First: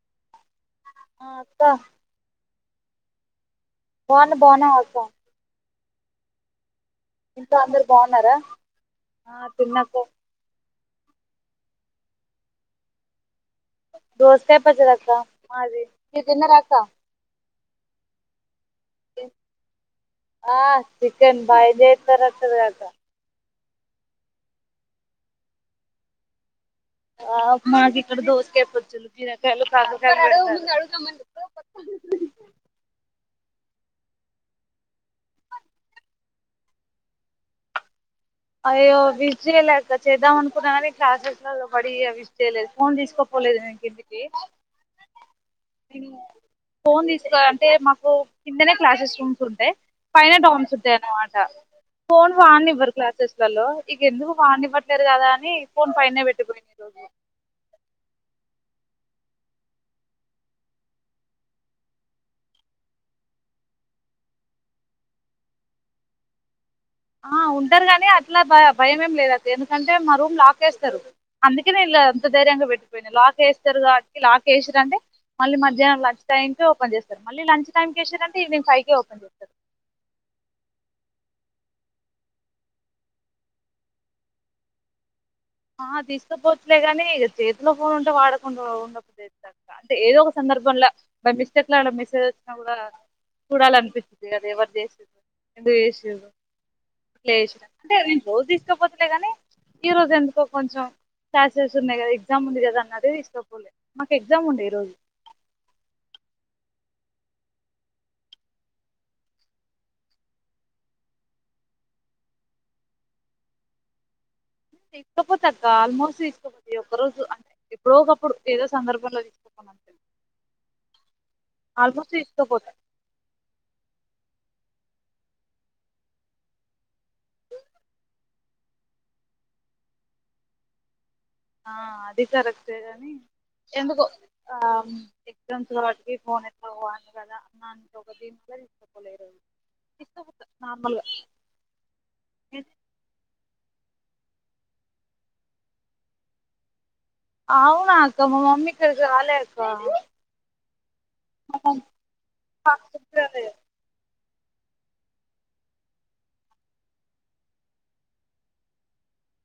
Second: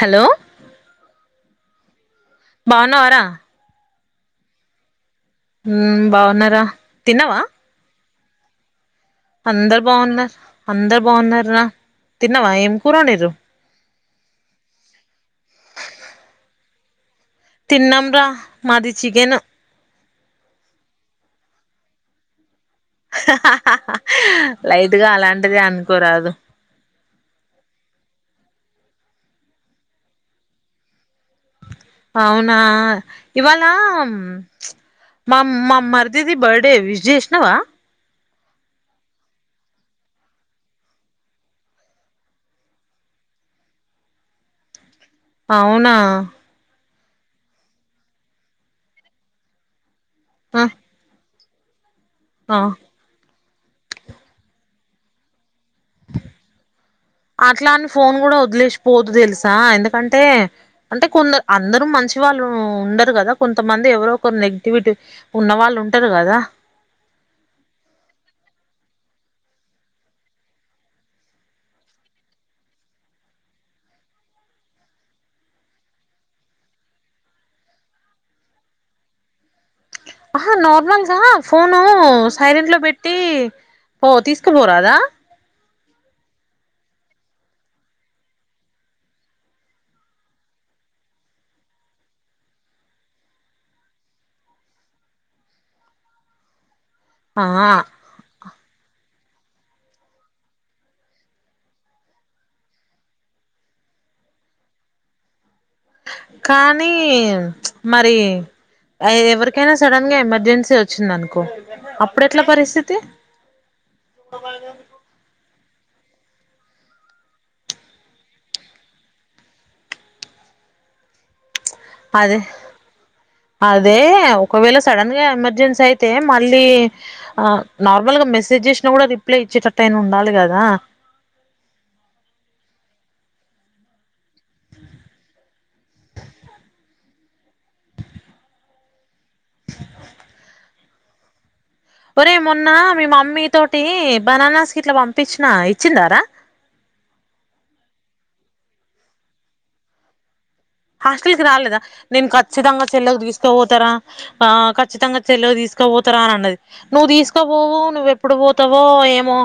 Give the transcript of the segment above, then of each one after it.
Hello ఆ అక్క బాగున్నా వారా బాన్ బాన్ వా అక్క ఉమ్ బాగున్నారా తిన్నావా ఇంట అందరు బా ఉనరా అందరు బాగున్నార్ అందరు బాగున్నారు రా తిన్నావా ఏం కూరొండీరు దోస్ కాయి పచ్చాడక్క మాది మీర్ తినరా అక్క తినామ్ రా మాది చికెను ఆ చికెన్ బాచేస్తారట్టుంది గా అక్క ఆహ్ ఆహ్ లైట్ గా అలాంటిదే అనుకోరాదు ఆ మాకు ఇక్కడ దోస్ కాయ్ పచ్చలు బీరకాయిలు కాకర్ కాయ్ లు బేడుతర్ అవునా ఇవాళ చ్ మా మా మర్దిది బర్డే విజ్ జేసీనవా అయ్యో విష్ చేయలేక చేద్దాం అనుకున్నా కానీ క్లాసెస్ లో పడి విష్ చేయలేదు ఫోన్ తీసుకోపోలేదు ఇంక్ ఇంటికి అవునా ఫోన్ తీస్ కో అంటే మాకు కిందనే క్లాసెస్ రూమ్స్ ఉంటాయి పైన ఆ డౌన్స్ అన్నమాట్ ఆ ఫోన్ ఆ వాన్ నివ్వర్ క్లాసెస్ లలో ఇక ఎందుకు వాన్ నివ్వట్లేరు కదా అని ఫోన్ పైనే పెట్టిపోయింది ఈ రోజు అట్లా అని ఫోన్ కూడా వదిలేస్ పోదు తెలుసా ఎందుకంటే అంటే కొందరు అందరూ మంచి వాళ్ళు ఉండరు కదా కొంతమంది ఎవరోొ ఒకరు నెగిటివిటీ ఉన్న వాళ్ళు ఉంటారు కదా ఆ ఉంటారు కానీ అట్లా భ భయంమేం లేదు అది ఎందుకంటే మా రూమ్ లాక్ ఏస్తారు అందుకేనే ఇలా అంత ధైర్యంగా పెట్టిపోయినా లాక్ ఏస్తారు కాబ ట్ లాక్ వేసిరంటే మళ్ళీ మధ్యాహ్నం లంచ్ టైంకి ఓపెన్ చేస్తారు మళ్ళీ లంచ్ టైంకి ఏశిరంటే ఈవినింగ్ ఫైవ్కి ఓపెన్ చేస్తారు ఆహా నార్మల్గా ఫోను సైలెంట్ లో పెట్టి పో తీసుకపోరాదా ఆ తీసుకపోవచ్ లేగానీ ఇగ చేతిలో ఫోన్ ఉంటే వాడకుండా ఉండబుద్ది అయ్యిందాక్క అంటే ఏదో ఒక సందర్భంంలో బై మిస్టేక్ లా మెసేజ్ వచ్చినా కూడా చూడాలనిపిస్తుంది అదా ఎవరు చేసిర్ ఎందుకు చేసీర్ ఆ లెష్ న అంటే నేను పో తీసాకపోతలే గాని ఈ రోజు ఎందుక్ టో కొంచెం క్లాసెస్ ఉన్నాయి కదా ఎగ్జామ్ ఉంది కదా అన్నట్ తీసకోపోలే మాకు ఎగ్జామ్ ఉండే ఈ రోజు కానీ చ్ మరి ఎ ఎవరికైనా సడన్ గా ఎమర్జెన్సీ వచ్చిందనుకో అప్పుడు ఎట్లా పరిస్థితి తీస్కాపోత అక్ ఇంకా ఆల్మోస్ట్ తీసుకోపోద్ ఈ ఒక్క రోజు అంటే ఎప్పుడో ఒకప్పుడు ఏదో సందర్భంలో తీసుకపోను అంట్ అదే అదే ఒకవేళ సడన్ గా ఎమర్జెన్సీ అయితే మళ్ళీ ఆ నార్మల్గా మెసేజ్ చేసినా కూడా రిప్లై ఇచ్చేటట్టు అయినా ఉండాలి కదా ఆ అది కరెక్ట్ కాని ఎందుకో ఆ ఎగ్జామ్స్ కాబట్టికి ఫోన్ [unintelligible] కదా [inaudible] నార్మల్ గా ఒరే మొన్న మీ మమ్మీ తోటి బనానాస్ గిట్లా పంపించిన ఇచ్చిందారా అవునా అక్క మా మమ్మి ఇక్కడికి రాలే అక్క హాస్టల్ కి రాలేదా నేను ఖచ్చితంగా చెళ్ళే కు తీస్కపోతారా ఆ ఖచ్చితంగా చెల్లెకు తీసుకోపోతారా అని అన్నది నువ్వు తీస్కపోవు నువ్వు ఎప్పుడు పోతావో ఏమో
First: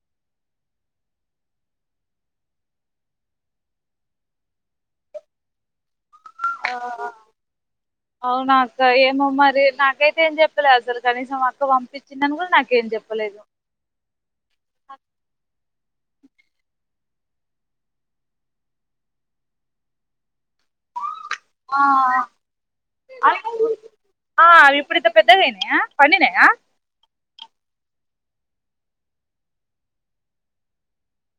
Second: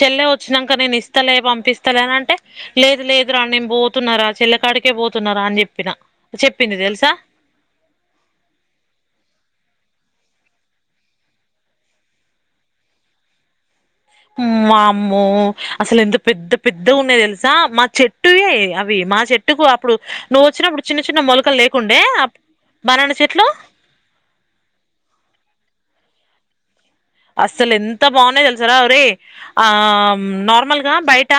చెల్లె వచ్చినంక నేను ఇస్తలే పంపిస్తాలే అని అంటే లేదు లేదురా నేను పోతున్నారా చెల్లె కాడికే పోతున్నారా అని చెప్ ప్పిన ఆ అవునా అక్క ఏమో మరి నా కైతే ఏం చెప్పలే అసలు కనీసం అక్క పంపించిందని కూడా నాకేం చెప్పలేదు మ్మ్ మామ్మో అసలు ఎంత పెద్ద పెద్ ద్దగున్నాయి తెలుసా మా చెట్టువే అవి మా చెట్టుకు అప్పుడు నువ్వు వచ్చినప్పుడు చిన్న చిన్న మొలకలు ఆ లేకుండే అప్ బనానా చెట్లు ఆ, అవి ఇప్పుడు ఇంత పెద్దగయినయా పండినయా అస్సలు ఎంత బాగునేయో తెలుసారా ఒరే ఆ నార్మల్గా బయట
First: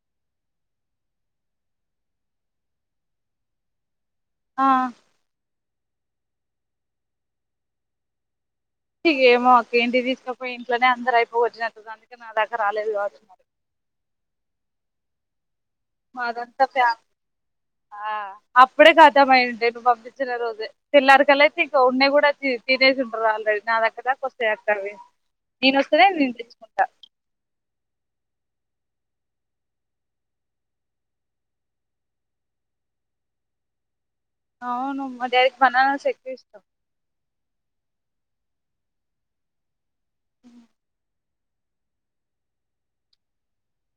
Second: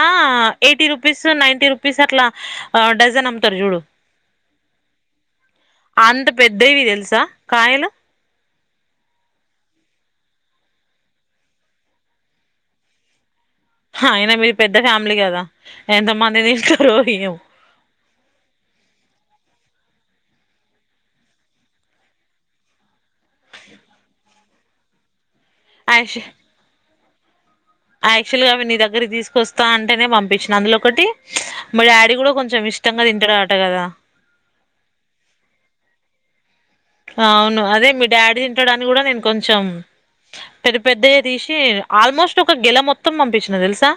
eighty rupees ninety rupees అట్లా డజన్ అమ్ముతారు చూడు ఆ అంత పెద్దవి తెలుసా కాయలు ఇగ ఏమో అక్క ఇంటికి తీస్కపోయి ఇంట్లనే అందరైపోగొట్టినట్రండు అందుకే నా దాకా రాలేదు కావచ్చు మరి అయినా మీది పెద్ద ఫ్యామిలీ కదా ఎంత మా మంది దంత తింటారో ఫ్యామ్ ఏమో అ అప్పుడే కాతమై ఉన్ టై నువ్ పంపిచ్చిన రోజె తెల్లారికల్లే ఇంక ఉన్నే కూడా తి తినేస్ ర్రు ఆల్రెడి నా దగ్గర కొ సే అక్కవి నేను ఒస్తేనే నేను తెచ్చుకుంటా యాక్చువల్ గా అవి నీ దగ్గరికి తీసుకొస్తా అంటేనే పంపించినా అందులో ఒకటి మీ డాడీ కూడా కొంచెం ఇష్టంగా తింటాడాట కదా అవును మా డాడీకి బనానాస్ ఎక్కువీష్టం అవును అదే మీ డాడీ తింటడాని కూడా నేను కొంచెం పెరు పెద్ద చె తీసి ఆల్మోస్ట్ ఒక గెల మొత్తం పంపించిన తెలుసా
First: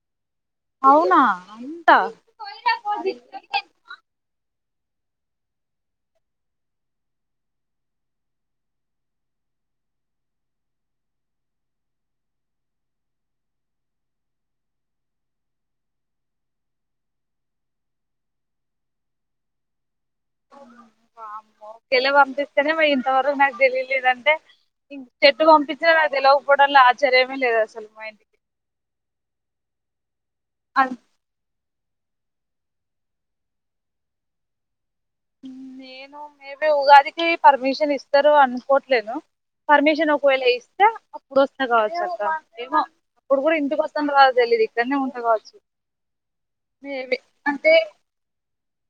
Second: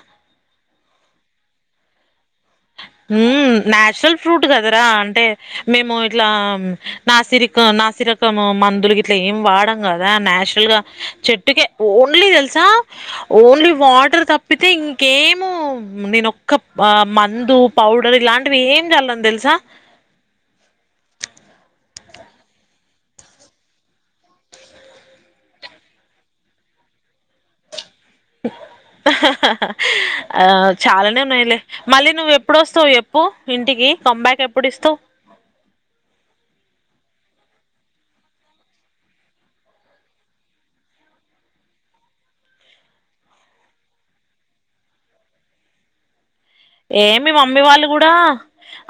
అవునా అంటా హు నాచురల్ ఫ్రూట్ ట్ కదరా అంటే మేము ఇట్లా నాసిరిక నాసిరకం మందులు గిట్లా ఏం వాడం కదా నాచురల్ గా చెట్టుకే ఓన్లీ తెలుసా ఓన్లీ వాటర్ తప్పితే ఇంకేము నేనొక్క ప మ మందు పౌడర్ ఇలాంటివి ఏం చల్లం తెలుసా గేల పంపిస్తేనే మ ఇంతవరకు నాకు తెలియలేదంటే ఇం చెట్టు పంపిచ్చిన నాకు తెలువకపోవడంలో ఆశ్చర్యమే లేదు అసలు మా ఇంటికి ఆ అ చాలానే ఉన్నాయిలే మళ్ళీ నువ్వు ఎప్పుడోస్తావు చెప్పు ఇంటికి కంబ్యాక్ ఎప్పుడు ఇస్తావు నిను మేబి ఉగాదికి ఇస్తారు అనుకోట్లేను పర్మిషన్ ఒకవేళ ఇస్తే అప్పుడు వస్తే కావచ్చు అక్క ఏమో అప్పుడు కూడా ఇంటికి వస్తాం రాదు తెలీదు ఇక్కడనే ఉంట కావచ్చు ఏ మేబీ మి మమ్మీ అంటే వాళ్ళు కూడా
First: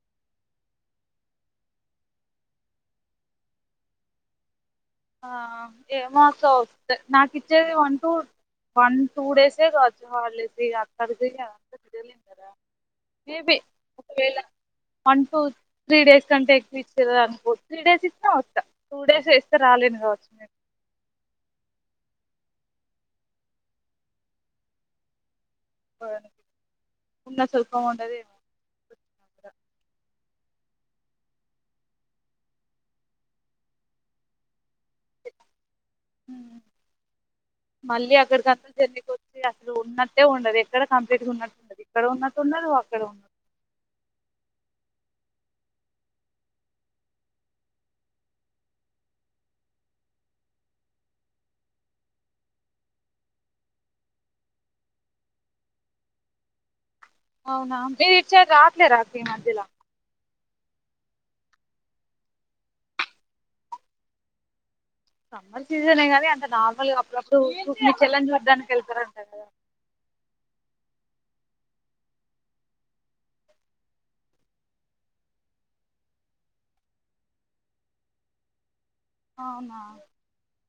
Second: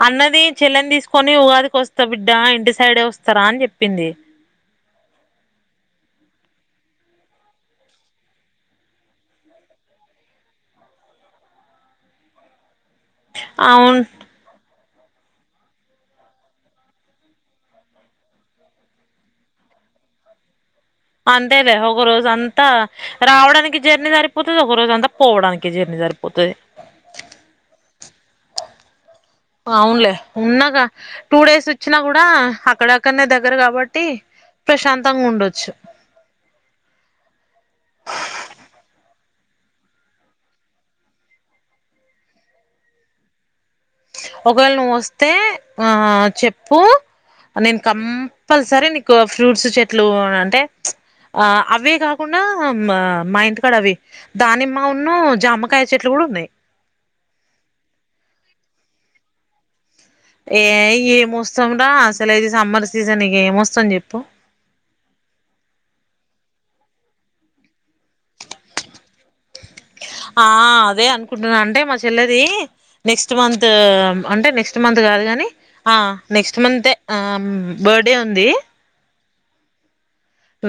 అన్నది చెల్లెని తీసుకొని ఉగాదికిస్తా బిడ్డ ఇంటి సైడే వస్తారా అని చెప్పింది ఆ ఏమే అక్క వస్త నాకు ఇచ్చేది వన్ టూ వన్ టూ డేసే కావచ్చు హాలీడేస్ అక్కడికి మేబి అవును ఒకవేళ వన్ టు త్రీ డేస్ కంటే ఎక్కుచ్చ అనుకో త్రీ డేస్ ఇస్తే వస్తా టూ డేస్ వస్త రాలేను కావచ్చు నేను అంతేలే ఒక రోజు అంతా రావడానికి జర్నీ సరిపోతుంది ఒక రోజు అంతా పోవడానికి జర్నీ సరిపోతది ఉన్న సల్పం ఉండది వునులే ఉన్నాగా టూ డేస్ వచ్చినా కూడా అక్కడ అక్కడనే దగ్గర కాబట్టి ప్రశాంతంగా ఉండొచ్చు మళ్ళీ అక్కడికంతా జర్నీక వచ్చి అసలు ఉన్నట్టే ఉండదు ఎక్కడ కంప్లీట్ గా ఉన్నట్టు ఉండదు ఇక్కడ ఉన్నట్టుండదు అక్కడ ఉండదు ఒకవేళ నువ్వు వస్తే ఆ చెప్పు నేను కంపల్సరీ నీకు ఫ్రూట్స్ చెట్లు అంటే ఆ అవే కాకుండా మా ఇంటికాడ అవి దానిమ్మా ఉన్న జామకాయ చెట్లు కూడా ఉన్నాయి అవునా మీరూ ఇటు సైడ్ రాట్లేదా రా అక్క ఈ మధ్యలో ఏ ఏమొస్తాంరా అసలే ఇది సమ్మర్ సీజన్ ఏమొస్తాం చెప్పు సమ్మర్ సీజనే కదా అంత నార్మల్గా అప్పుడప్పుడు మీ చెల్లని చూడ్డానికి వెళ్తారుంటరూ కదా ఆ అదే అనుకుంటున్నా అంటే మా చెల్లది నెక్స్ట్ మంత్ అంటే నెక్స్ట్ మంత్ కాదు కాని ఆ నెక్స్ట్ మంత్ ఎ బర్త్డే ఉంది అవునా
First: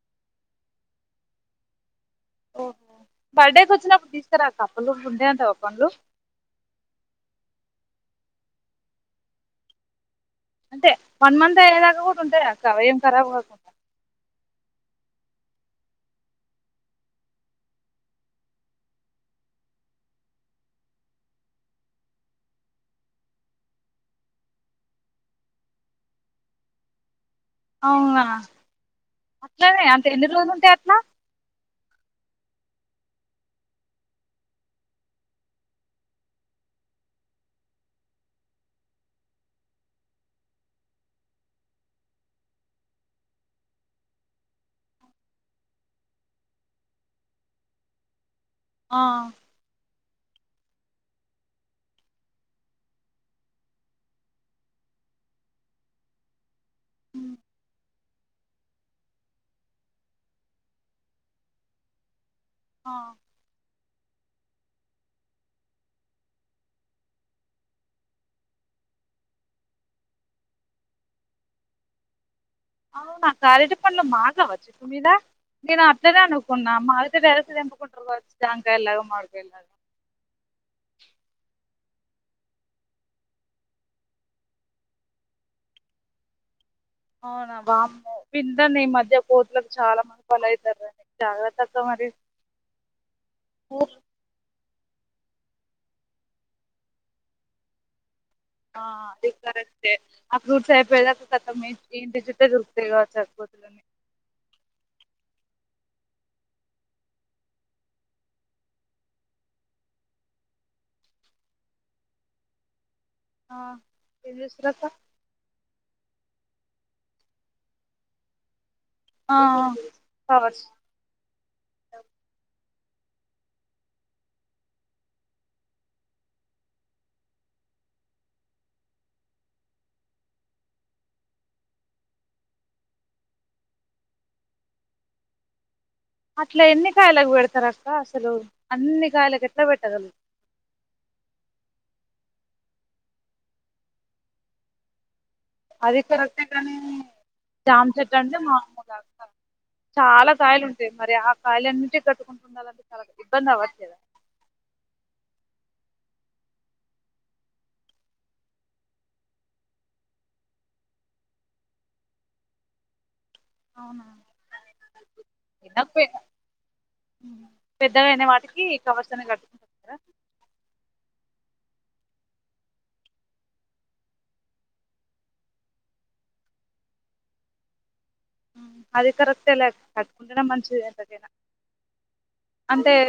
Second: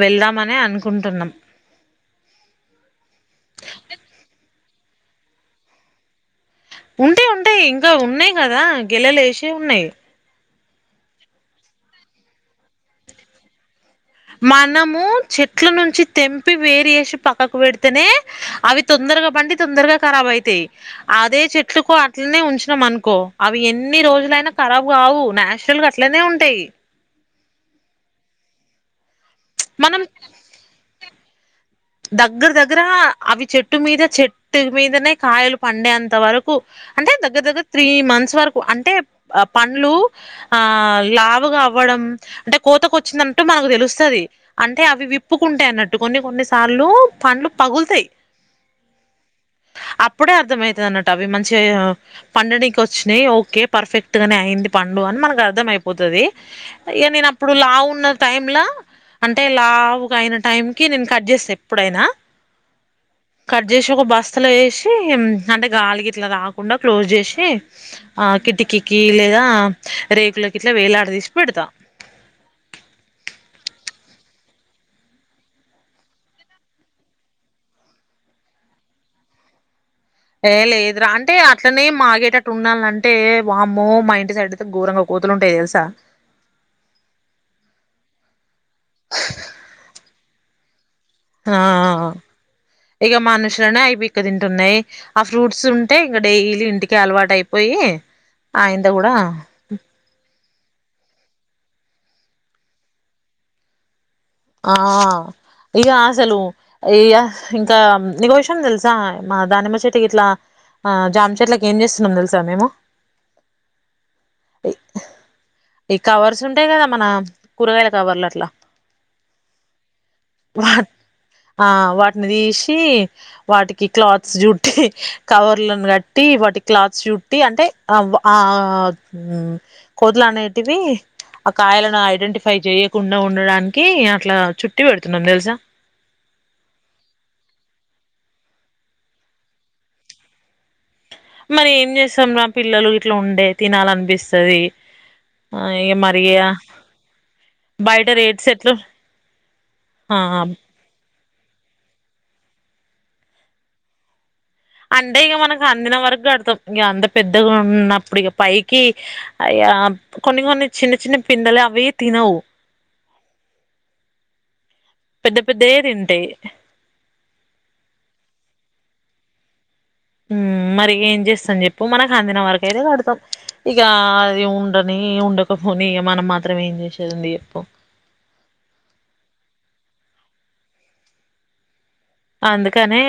వెళ్దామనే అనుకుంటున్నాం ఓ బర్త్డేకి వచ్చినప్పుడు తీసుకురాా కప్పులు ఉండే అంత ఓపన్లు ఉంటయి ఉంటయి ఇంకా ఉన్నాయి్ కదా గెలెలేసి ఉన్నాయి అంటే వన్ మంత్ అయ్యేదాకా కూడా ఉంటాయా అక్క ఏం ఖరాబ్ కాకుండా మనము చెట్ల నుంచి తెంపి వేరి చేసి పక్కకు పెడితేనే అవి తొందరగా బండి తొందరగా ఖరాబ అయితాయి అదే చెట్లుకో అట్లనే ఉంచినం అనుకో అవి ఎన్ని రోజులైనా ఖరాబు కావు నాచురల్ గా అట్లనే ఉంటాయి అవునా అట్లానే అంత మనం ఎన్ని రోజులుంటయి అట్లా దగ్గర దగ్గర అవి చెట్టు మీద చెట్టు మీదనే కాయలు పండేంత వరకు అంటే దగ్గర దగ్గర త్రీ మంత్స్ వరకు అంటే పండ్లు ఆ లావుగా అవ్వడం అంటే కోతకు వచ్చిందట్టు మనకు తెలుస్తుంది అంటే అవి విప్పుకుంటేయి అన్నట్టు కొన్ని కొన్ని తలు పండ్లు పగులుతాయి ఆ అప్పుడే అర్థ అయితుది అన్నట్ అవి మంచిగా పండుకి వచ్చినాయి ఓకే పర్ఫెక్ట్ గానే అయింది పండు అని మనకు అర్థ అయిపోతుది ఇగ నేను ఉమ్ అప్పుడు లా ఉన్న టైంల అంటే లావు అయిన టైం కి నేను కజస్ట్ ఎప్పుడైనా ఆ కట్ చేసి ఒక బస్ అసలు వేసి అంటే గాలికి ఇట్లా రాకుండా క్లోజ్ చేసి ఆ కిటికీకి లేదా రేకులకి ఇట్లా వేలాడ తీసి పెడతా అవు నా కాలేటి పండ్లు మా కావచ్చు ఇప్పు మీద నేను అట్లనే అనుకున్నా మావితో వరసి ఎంపుకుంటారు కావచ్చు జామ్కయలలాగా మాడికాయలాగా ఏ లేదురా అంటే అట్లనే మాగేటట్టు ఉండాల అంటే వామ్మో మా ఇంటి సైడ్ అయితే ఘోరంగా కోతులు ఉంటాయి తెలుసా అవునా వామ్మో విందం ఈ మధ్య కోతులకు చాలా మంది పొల అవుతారుండి ఆ ఇగా మనుషులనే ఐ పిక్క తింటున్నాయి ఆ ఫ్రూట్స్ ఉంటే ఇంకా డైలీ ఇంటికి అలవాటు అయిపోయి ఆ ఆయంత కూడా అది కరెక్టే ఆ ఫ్రూట్స్ అయిపోయినా కతమే ఈ ఇంటి చుట్టే దొరుకుతాయి కాబట్టి సరిపోతుంది. ఆ ఇక అసలు ఇ య ఇంకా నీకో విషయం తెలుసా మా దానిమ చెట్కి ఇట్లా ఆ జామ చెట్లకి ఏం చేస్తున్నాం తెలుసా మేము. ఆ ఎం చేస్తుర్రు అక్క చుంటాయి కదా మన కూరగాయల కవర్లు అట్లా ఆ కవర్స్ వా ఆ వాటిని తీసి వాటికి క్లాత్స్ చుట్టి కవర్లను కట్టి వాటికి క్లాత్స్ చుట్టి అంటే ఆ వ ఆ ఉ కోదలు అనేటివి ఆ కాయలను ఐడెంటిఫై చేయకుండా ఉండడానికి కి అట్లా చుట్టి పెడుతున్నాం తెలుసా అట్లా ఎన్ని కాయలకు పెడతారు అక్క అసలు అన్ని కాయలకు ఎట్లా పెట్టగల మరి ఏం చేస్తాం నా పిల్లలు ఇట్లా ఉండే తినాలనిపిస్తది. ఆ ఇగ అది మరి కరెక్టే కాని జామ బయట చెట్టు అంటే రేట్స్ ఎట్లు మాకు దక్కవ్ ఆ చాలా కాయలు ఉంటాయి మరి ఆ కాయళ నుంచి కట్టుకుంటుండాలంటే చాలా ఇబ్బంది అవ్వచ్చు లేదా. అంటే ఇక మనకు అందిన వరకు కడతాం. ఇక అంత పెద్దగా ఉన్నప్పుడు ఇక పైకి అయ్య అ కొన్ని కొన్ని చిన్న చిన్న పిందలు అవి తినవు. అవునా పెద్ద పెద్దయే ఇందాక పోయిన తింటాయి పెద్దవైన వాటికి సంవత్సరం [unintelligible] దా ఊ మరి ఏం చేస్తాం చెప్పు మనకు అందిన వరక అయితే కడతాం. ఇక అది ఉండని ఉండకపోని ఇక మనం మాత్రం ఏం చేసేదుంది చెప్పు. ఊ అది కరెక్టేలే కట్టుకుండటం మంచిది ఎంతకెనా అందుకనే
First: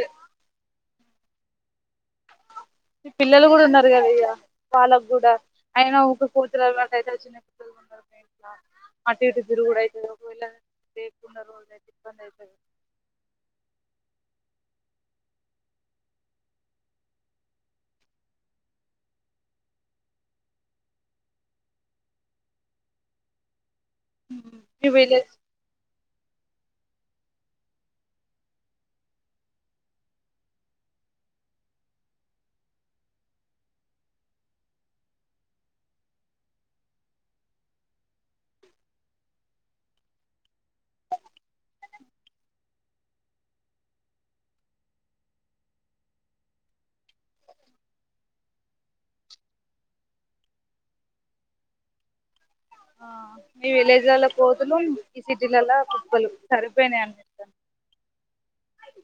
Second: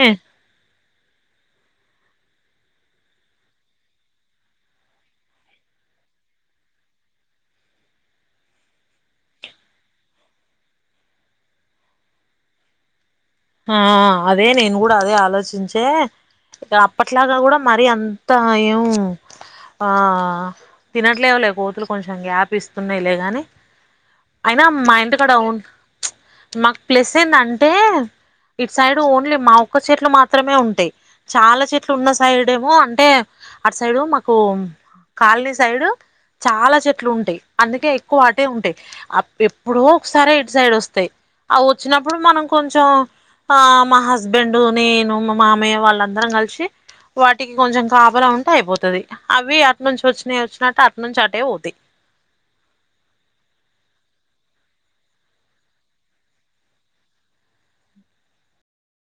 ఈ పిల్లలు కూడా ఉన్నారు కదా ఇగ వాళ్ళకు కూడా అయిన ఒక కూతురు అలవాటు అయితుది. చిన్న పిల్లలు ఉన్నారు ఇట్లా అటు ఇటు తిరుగుడు అయితుంది ఒకవేళ లేేకున్న అయితే ఇబ్బంది అవుతుంది. ఆ ఆ ఆ అదే నేను కూడా అదే ఆలోచించే అప్పట్లాగా కూడా మరి అంత ఏం ఉమ్ ఆ తినట్లేవలే కోతులు కొంచెం గ్యాప్ ఇస్తున్నాయిలే గాని అయినా అమ్ మీ మా విలేజ్ ఇంటికాడ వున్ చ్ మాకు ప్లేస్ ఏందంటే ఇటు సైడు ఓన్లీ మా ఒక్క చెట్లు మాత్రమే ఉంటాయి. చాలా చెట్లు ఉన్న సైడేమో అంటే అటు సైడు మాకు కాలనీ సైడు చాలా చెట్లు ఉంటాయి. అందుకే ఎక్కువ అటే ఉంటాయి ఎప్పుడో ఒకసారె ఇటు సైడ్ వస్తాయి. ఆ వచ్చినప్పుడు మనం కొంచెం ఆ మా హస్బెండు, నేను, మా మామయ్య వాళ్ళందరం కలిసి వాటికి కొంచెం కాపుల ఉంటే అయిపోతది. అవి అటు నుంచి వచ్చినయి వచ్చినట్టు అటు నుంచి అటే పోతాయ్. ఆ మీ విలేజ్లల్ల పోతులు ఈ సిటీలలా పక్కలు సరిపోయినాయి అనిపిస్తాంది.